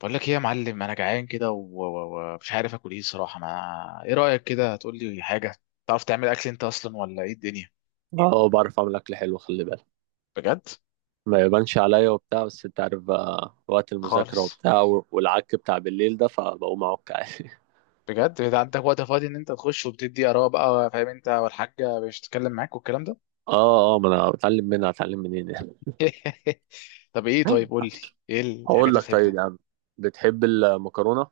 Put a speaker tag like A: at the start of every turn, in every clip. A: بقول لك ايه يا معلم؟ انا جعان كده ومش عارف اكل ايه صراحه. ما ايه رايك كده؟ هتقول لي حاجه تعرف تعمل اكل انت اصلا، ولا ايه الدنيا؟
B: اه آه، بعرف اعمل اكل حلو، خلي بالك.
A: بجد؟
B: ما يبانش عليا وبتاع، بس انت عارف بقى وقت المذاكره
A: خالص؟
B: وبتاع والعك بتاع بالليل ده، فبقوم اعك عادي.
A: بجد ده عندك وقت فاضي ان انت تخش وبتدي اراء بقى، فاهم انت؟ والحاجه مش تتكلم معاك والكلام ده.
B: اه، اه، ما انا بتعلم منها هتعلم منين يعني.
A: طب ايه؟ طيب قول لي، ايه
B: هقول
A: الحاجات اللي
B: لك
A: بتحب
B: طيب
A: تعمل؟
B: يا عم. بتحب المكرونه؟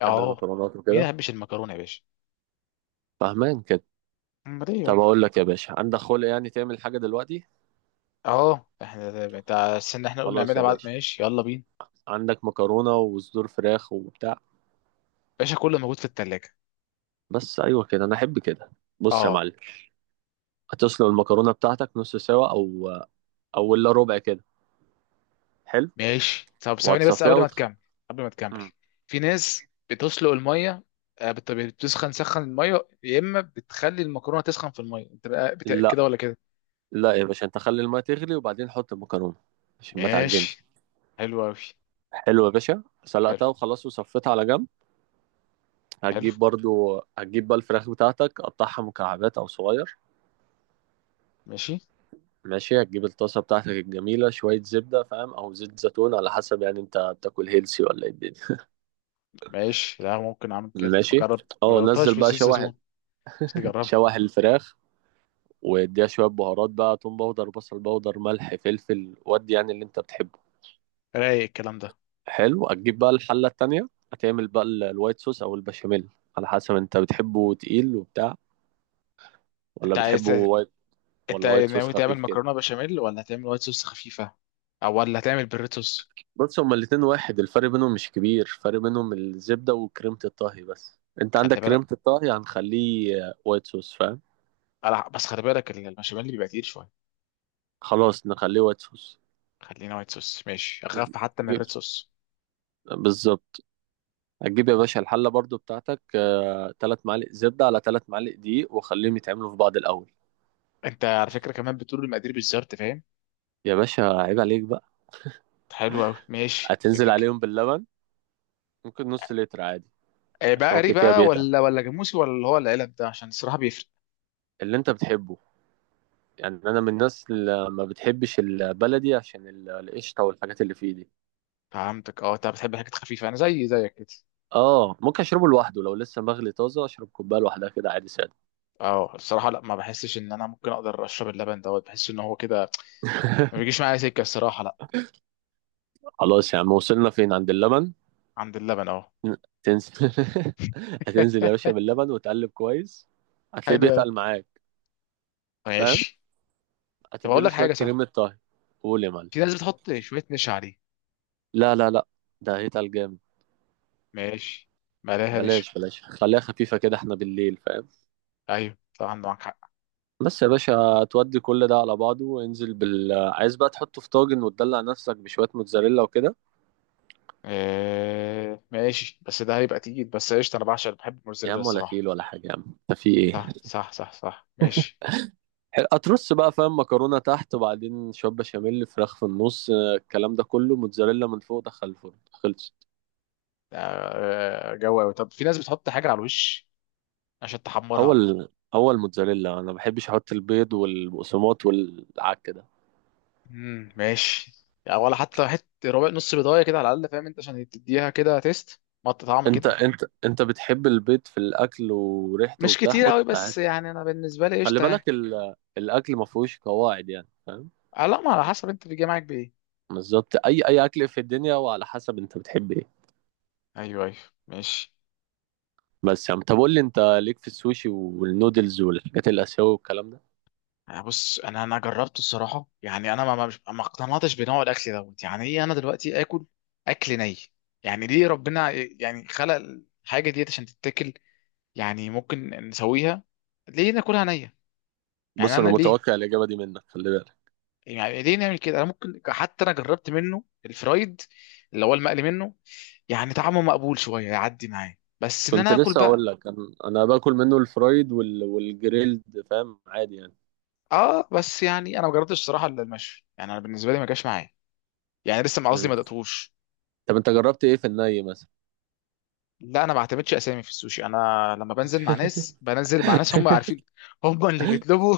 B: بتحب
A: اه.
B: المكرونات
A: مين ما
B: وكده؟
A: يحبش المكرونه يا باشا؟
B: فاهمان كده.
A: امال ايه
B: طب
A: يابا؟
B: اقول لك يا باشا، عندك خلق يعني تعمل حاجه دلوقتي؟
A: اه احنا استنى احنا قلنا
B: خلاص
A: نعملها
B: يا
A: بعد،
B: باشا.
A: ماشي؟ يلا بينا.
B: عندك مكرونه وصدور فراخ وبتاع؟
A: باشا كله موجود في التلاجة.
B: بس ايوه كده، انا احب كده. بص يا
A: اه
B: معلم. هتسلق المكرونه بتاعتك نص سوا او الا ربع كده. حلو.
A: ماشي. طب ثواني بس،
B: وهتصفيها
A: قبل ما تكمل. قبل ما تكمل،
B: مم.
A: في ناس بتسلق الميه. بتسخن سخن الميه، يا اما بتخلي المكرونه تسخن في الميه. انت بقى
B: لا،
A: كده ولا كده؟
B: لا يا باشا، انت خلي الماء تغلي وبعدين حط المكرونه عشان ما تعجنش.
A: ماشي. حلو قوي.
B: حلو يا باشا،
A: حلو.
B: سلقتها وخلاص وصفيتها على جنب.
A: حلو.
B: هتجيب برضو، هتجيب بقى الفراخ بتاعتك، قطعها مكعبات او صغير.
A: ماشي.
B: ماشي. هتجيب الطاسه بتاعتك الجميله، شويه زبده فاهم، او زيت زيتون، على حسب يعني انت بتاكل هيلسي ولا ايه الدنيا.
A: ماشي. لا، ممكن اعمل كده،
B: ماشي.
A: ما
B: اه،
A: جربتهاش في
B: نزل بقى
A: الزيت
B: شوح،
A: زيتون، بس تجربها.
B: شوح الفراخ. واديها شويه بهارات بقى، توم باودر، بصل باودر، ملح، فلفل، ودي يعني اللي انت بتحبه.
A: رايق الكلام ده.
B: حلو، هتجيب بقى الحلة التانية، هتعمل بقى الوايت صوص أو البشاميل. على حسب أنت بتحبه تقيل وبتاع، ولا
A: انت عايز،
B: بتحبه وايت،
A: انت
B: ولا وايت صوص
A: ناوي تعمل
B: خفيف كده.
A: مكرونه بشاميل، ولا هتعمل وايت صوص خفيفه، ولا هتعمل بريتوس؟
B: بص، هما الاتنين واحد، الفرق بينهم مش كبير. الفرق بينهم الزبدة وكريمة الطهي، بس أنت عندك
A: خلي بالك.
B: كريمة الطهي هنخليه وايت صوص فاهم.
A: بس خلي بالك، المشاميل اللي بيبقى تقيل شويه.
B: خلاص نخليه وايت صوص.
A: خلينا وايت صوص، ماشي، اخاف حتى من
B: جيب.
A: الريد صوص.
B: بالظبط. هتجيب يا باشا الحلة برضو بتاعتك. تلات معالق زبدة على 3 معالق دقيق وخليهم يتعملوا في بعض الأول.
A: انت على فكره كمان بتقول المقادير بالظبط، فاهم؟
B: يا باشا عيب عليك بقى.
A: حلو قوي، ماشي
B: هتنزل
A: جيجا.
B: عليهم باللبن. ممكن نص لتر عادي. عشان هو
A: بقري
B: كده كده
A: بقى
B: بيتقل.
A: ولا جاموسي، ولا اللي هو العلب ده؟ عشان الصراحه بيفرق.
B: اللي انت بتحبه. يعني انا من الناس اللي ما بتحبش البلدي، عشان القشطه والحاجات اللي فيه دي.
A: فهمتك. اه انت بتحب الحاجات الخفيفه، انا زي زيك كده.
B: اه، ممكن اشربه لوحده، لو لسه مغلي طازه اشرب كوبايه لوحدها كده عادي ساده.
A: اه الصراحه لا، ما بحسش ان انا ممكن اقدر اشرب اللبن دوت، بحس ان هو كده ما بيجيش معايا سكه، الصراحه لا.
B: خلاص يا عم، وصلنا فين؟ عند اللبن.
A: عند اللبن اه.
B: تنزل. هتنزل يا باشا باللبن وتقلب كويس. هتلاقيه
A: حلو قوي
B: بيتقل معاك. فاهم.
A: ماشي. طب اقول
B: هتديله
A: لك
B: شويه
A: حاجه صح؟
B: كريمه طهي. قول يا معلم.
A: في ناس بتحط شويه نشا عليه.
B: لا، لا، لا. ده هيتقل جامد.
A: ماشي. مالها نشا؟
B: بلاش بلاش، خليها خفيفه كده، احنا بالليل فاهم.
A: ايوه طبعا، معاك حق.
B: بس يا باشا تودي كل ده على بعضه وانزل بال، عايز بقى تحطه في طاجن وتدلع نفسك بشوية موتزاريلا وكده.
A: آه ماشي، بس ده هيبقى تقيل، بس قشطة. أنا بعشق، بحب
B: يا
A: الموزاريلا
B: عم ولا
A: الصراحة.
B: كيل ولا حاجة يا عم. انت في ايه؟
A: صح صح صح صح. ماشي.
B: هترص بقى فاهم، مكرونة تحت وبعدين شوية بشاميل، فراخ في النص، الكلام ده كله، موتزاريلا من فوق، دخل الفرن خلصت.
A: آه جو أوي. طب في ناس بتحط حاجة على الوش عشان
B: هو
A: تحمرها.
B: ال... هو الموتزاريلا انا ما بحبش احط البيض والبقسماط والعك ده.
A: ماشي يعني، ولا حتى حتة ربع نص بيضاية كده على الأقل، فاهم أنت؟ عشان تديها كده تيست، طعم
B: انت
A: كده.
B: انت انت بتحب البيض في الاكل وريحته
A: مش
B: وبتاع،
A: كتير
B: حط
A: أوي،
B: عادي.
A: بس يعني أنا بالنسبة لي
B: خلي
A: قشطة يعني.
B: بالك الاكل ما فيهوش قواعد يعني فاهم.
A: لا، ما على حسب أنت بيجي معاك بإيه.
B: بالظبط، اي اكل في الدنيا، وعلى حسب انت بتحب ايه.
A: أيوه أيوه ماشي.
B: بس يا عم طب قول لي، انت ليك في السوشي والنودلز والحاجات الاسيويه والكلام ده؟
A: بص انا جربته الصراحه، يعني انا مش ما اقتنعتش بنوع الاكل دوت. يعني ايه انا دلوقتي اكل، اكل ني؟ يعني ليه ربنا يعني خلق الحاجه ديت عشان تتاكل، يعني ممكن نسويها، ليه ناكلها نيه؟ يعني
B: بص انا
A: انا ليه؟
B: متوقع الاجابه دي منك، خلي بالك.
A: يعني ليه نعمل كده؟ انا ممكن حتى انا جربت منه الفرايد، اللي هو المقلي منه، يعني طعمه مقبول شويه، يعدي معايا، بس ان
B: كنت
A: انا اكل
B: لسه
A: بقى.
B: اقول لك انا، أنا باكل منه الفرايد والجريلد فاهم، عادي يعني.
A: اه، بس يعني انا ما جربتش الصراحه الا المشوي، يعني انا بالنسبه لي ما جاش معايا. يعني لسه، ما قصدي،
B: مم.
A: ما دقتوش.
B: طب انت جربت ايه في الني مثلا؟
A: لا انا ما بعتمدش اسامي في السوشي. انا لما بنزل مع ناس، هم عارفين، هم اللي بيطلبوا.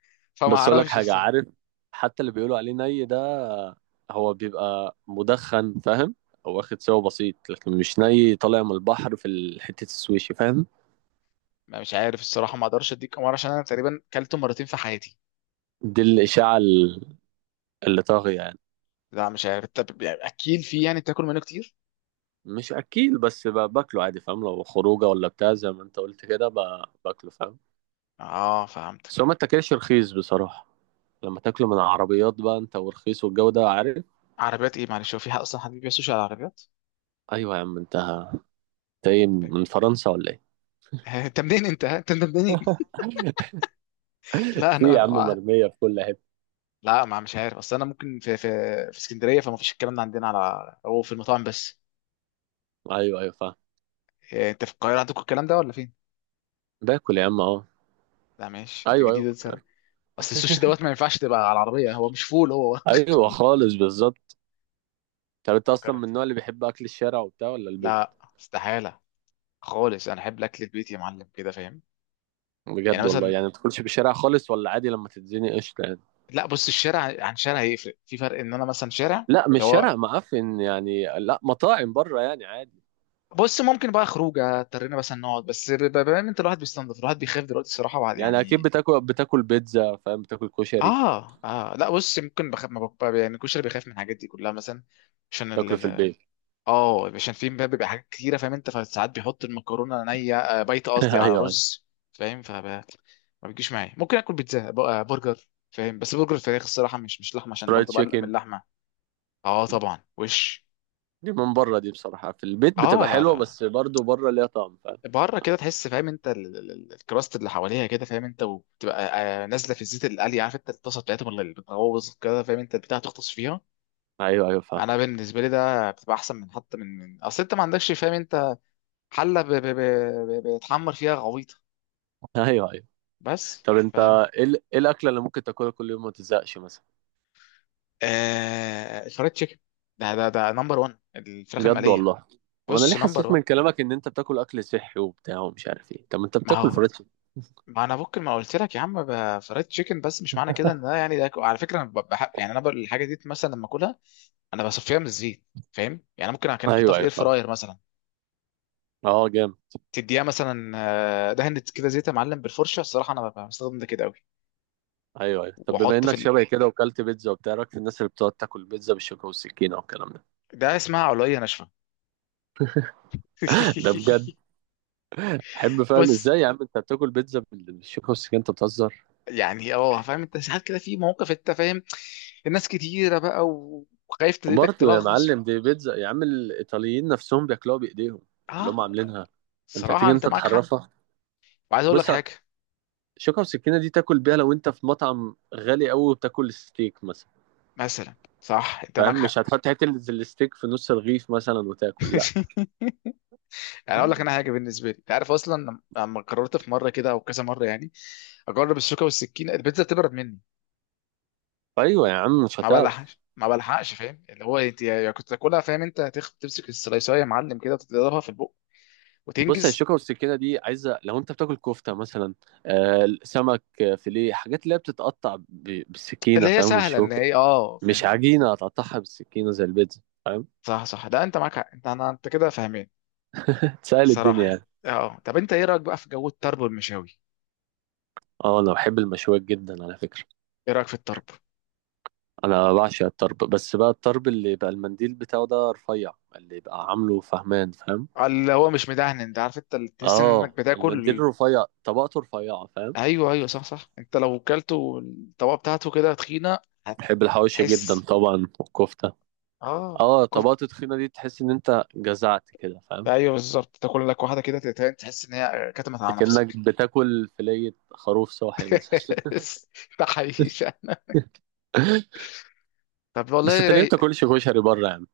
A: فما
B: بس اقول لك
A: اعرفش
B: حاجه،
A: الصراحه.
B: عارف؟ حتى اللي بيقولوا عليه ني ده، هو بيبقى مدخن فاهم، او واخد سوا بسيط، لكن مش ني طالع من البحر في حته السويشي فاهم.
A: ما مش عارف الصراحه، ما اقدرش اديك امر، عشان انا تقريبا كلته مرتين في حياتي.
B: دي الاشاعه اللي طاغي يعني.
A: لا مش عارف. طب يعني اكيل فيه؟ يعني بتاكل منه كتير؟
B: مش اكيل، بس باكله عادي فاهم، لو خروجه ولا بتاع زي ما انت قلت كده باكله فاهم.
A: اه فهمت.
B: بس هو ما تاكلش رخيص بصراحه، لما تاكله من عربيات بقى انت، والرخيص والجو ده عارف.
A: عربيات ايه معلش؟ هو فيها اصلا حد بيبيع سوشي على العربيات؟
B: ايوه يا عم، انت. ايه، من فرنسا ولا ايه؟
A: انت منين انت؟ ها؟ انت منين؟ لا
B: في
A: انا
B: يا عم،
A: آه.
B: مرميه في كل حته.
A: لا، ما مش عارف. اصل انا ممكن في في اسكندريه فما فيش الكلام ده عندنا، على هو في المطاعم بس.
B: ايوه، ايوه، فاهم.
A: إيه، انت في القاهره عندكم الكلام ده ولا فين؟
B: باكل يا عم اه.
A: لا ماشي، انت
B: ايوه، ايوه،
A: جديد.
B: فكرت.
A: اصل السوشي دوت ما ينفعش تبقى على العربيه، هو مش فول هو.
B: ايوه، خالص، بالظبط. طب انت
A: انا
B: اصلا من
A: مكرر.
B: النوع اللي بيحب اكل الشارع وبتاع ولا البيت؟
A: لا، استحاله خالص. انا احب الاكل البيت يا معلم كده، فاهم؟ يعني
B: بجد والله؟
A: مثلا،
B: يعني ما تاكلش في الشارع خالص، ولا عادي لما تتزنق قشطه يعني؟
A: لا بص، الشارع عن شارع هيفرق في فرق، ان انا مثلا شارع
B: لا،
A: ده
B: مش
A: هو.
B: شارع معفن يعني، لا مطاعم بره يعني عادي.
A: بص ممكن بقى خروجه اضطرينا مثلا نقعد بس، بما ان انت الواحد بيستنضف، الواحد بيخاف دلوقتي الصراحه بعد
B: يعني اكيد
A: يعني.
B: بتاكل بيتزا فاهم، بتاكل كشري.
A: اه اه لا بص، ممكن بخاف، ما بخ... يعني الكشري بيخاف من الحاجات دي كلها مثلا، عشان.
B: تاكله في البيت.
A: اه، عشان في بقى، بيبقى حاجات كتيره، فاهم انت؟ فساعات بيحط المكرونه نيه، بايته، قصدي، على
B: ايوه، ايوه.
A: رز. فاهم؟ ما بيجيش معايا. ممكن اكل بيتزا برجر، فاهم؟ بس برجر فراخ الصراحه، مش لحمه، عشان
B: فرايد
A: برضه بقلق من
B: تشيكن.
A: اللحمه. اه طبعا وش.
B: دي من بره، دي بصراحه في البيت
A: اه
B: بتبقى
A: لا
B: حلوه،
A: لا.
B: بس برضه بره ليها طعم فاهم.
A: بره كده تحس، فاهم انت؟ الكراست اللي حواليها كده، فاهم انت؟ وبتبقى نازله في الزيت اللي قلي، عارف انت الطاسه بتاعتهم اللي بتغوص كده، فاهم انت؟ البتاع تغطس فيها.
B: ايوه، ايوه، فاهم.
A: انا بالنسبه لي ده بتبقى احسن، من حتى من اصل انت ما عندكش، فاهم انت، حله بتحمر فيها غويطه.
B: ايوه، ايوه،
A: بس.
B: طب
A: ف
B: انت ايه إيه الاكله اللي ممكن تاكلها كل يوم وما تزهقش مثلا؟
A: الفرايد تشيكن. ده نمبر 1، الفراخ
B: بجد
A: المقليه.
B: والله؟ طب انا ليه
A: بص، نمبر
B: حسيت من
A: 1.
B: كلامك ان انت بتاكل اكل صحي وبتاع ومش عارف ايه؟ طب ما انت
A: ما
B: بتاكل
A: هو،
B: فرايد تشيكن.
A: ما انا ممكن ما قلت لك يا عم، فرايد تشيكن. بس مش معنى كده ان ده يعني، ده على فكره انا بحب يعني، الحاجه دي مثلا لما اكلها انا بصفيها من الزيت، فاهم يعني؟ ممكن كان احطها
B: ايوه،
A: في
B: ايوه،
A: الاير
B: فاهم.
A: فراير مثلا،
B: اه جامد.
A: تديها مثلا دهنة كده زيت يا معلم بالفرشه الصراحه، انا بستخدم ده كده قوي.
B: ايوه، ايوه، طب بما
A: واحط في
B: انك
A: ال...
B: شبه كده وكلت بيتزا وبتاع، رأيك في الناس اللي بتقعد تاكل بيتزا بالشوكه والسكينه والكلام ده؟
A: ده اسمها علويه ناشفه.
B: ده بجد؟ احب فاهم
A: بص
B: ازاي يا عم انت بتاكل بيتزا بالشوكه والسكينه، انت بتهزر؟
A: يعني، فاهم انت؟ ساعات كده في مواقف، انت فاهم، الناس كتيره بقى، وخايف تديدك
B: وبرضه يا
A: تلغص.
B: معلم دي بيتزا يا عم، الايطاليين نفسهم بياكلوها بايديهم، اللي
A: اه
B: هم عاملينها. انت
A: صراحه
B: هتيجي
A: انت
B: انت
A: معاك حق.
B: تحرفها؟
A: وعايز اقول لك
B: بص.
A: حاجه،
B: الشوكه والسكينه دي تاكل بيها لو انت في مطعم غالي قوي وبتاكل ستيك مثلا.
A: مثلا صح، انت معاك
B: فاهم
A: حق.
B: مش هتحط حته الستيك في نص الرغيف مثلا وتاكل، لا.
A: يعني اقول لك انا حاجه، بالنسبه لي انت عارف اصلا، لما قررت في مره كده او كذا مره، يعني اجرب الشوكه والسكينه، البيتزا بتبرد مني.
B: ايوه يا عم مش
A: ما
B: هتعرف.
A: بلحقش ما بلحقش، فاهم؟ اللي هو انت يا كنت تاكلها، فاهم انت؟ تمسك السلايسايه يا معلم كده، تضربها في البق
B: بص، هي
A: وتنجز.
B: الشوكة والسكينة دي عايزة لو انت بتاكل كفتة مثلا، سمك، فيليه، حاجات اللي هي بتتقطع ب-
A: اللي
B: بالسكينة
A: هي
B: فاهم
A: سهله، اللي
B: والشوكة.
A: هي
B: مش
A: فاهم.
B: عجينة هتقطعها بالسكينة زي البيتزا فاهم.
A: صح صح، ده انت معاك حق. انت كده فاهمين.
B: تسهل
A: الصراحه
B: الدنيا يعني.
A: يعني. اه طب انت ايه رايك بقى في جو الطرب والمشاوي؟
B: اه، انا بحب المشويات جدا على فكرة.
A: ايه رايك في الطرب؟
B: انا بعشق الطرب، بس بقى الطرب اللي يبقى المنديل بتاعه ده رفيع، اللي يبقى عامله فهمان فاهم.
A: اللي هو مش مدهن، انت عارف انت اللي تحس انك
B: اه، المنديل
A: بتاكل.
B: الرفيع طبقته رفيعة فاهم.
A: ايوه ايوه صح صح، انت لو كلته الطبقه بتاعته كده تخينه،
B: بحب الحواوشي جدا
A: هتحس.
B: طبعا، والكفتة.
A: اه
B: اه،
A: كف...
B: طبقته تخينة دي تحس ان انت جزعت كده فاهم.
A: ايوه بالظبط. تاكل لك واحده كده تتهان، تحس ان هي كتمت على
B: اكنك
A: نفسك.
B: بتاكل فلية خروف صاحي مثلا.
A: ده حقيقي فعلا. طب
B: بس
A: والله
B: انت ليه
A: رايق.
B: بتاكلش كشري بره يا عم؟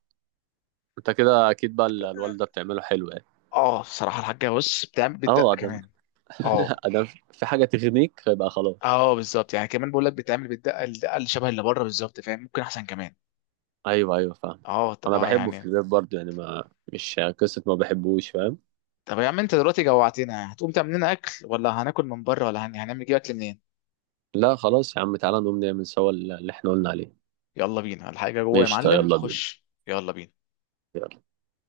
B: انت كده اكيد بقى الوالدة بتعمله حلو يعني.
A: اه بصراحه الحاجه بص بتعمل
B: اه،
A: بتدقق
B: ادم.
A: كمان. اه
B: ادم. في حاجة تغنيك فيبقى خلاص.
A: اه بالظبط. يعني كمان بقول لك بتعمل بالدقه الدقه اللي شبه اللي بره بالظبط، فاهم؟ ممكن احسن كمان.
B: ايوه، ايوه، فاهم.
A: اه طب
B: انا بحبه في
A: يعني.
B: البيت برضه يعني، ما مش قصة ما بحبوش فاهم.
A: طب يا عم انت دلوقتي جوعتنا، هتقوم تعمل لنا اكل ولا هناكل من بره، ولا هنعمل نجيب اكل منين؟
B: لا خلاص يا عم، تعالى نقوم نعمل سوا اللي احنا قلنا عليه.
A: يلا بينا. الحاجه جوه يا
B: قشطة،
A: معلم،
B: يلا بينا.
A: خش، يلا بينا.
B: يلا.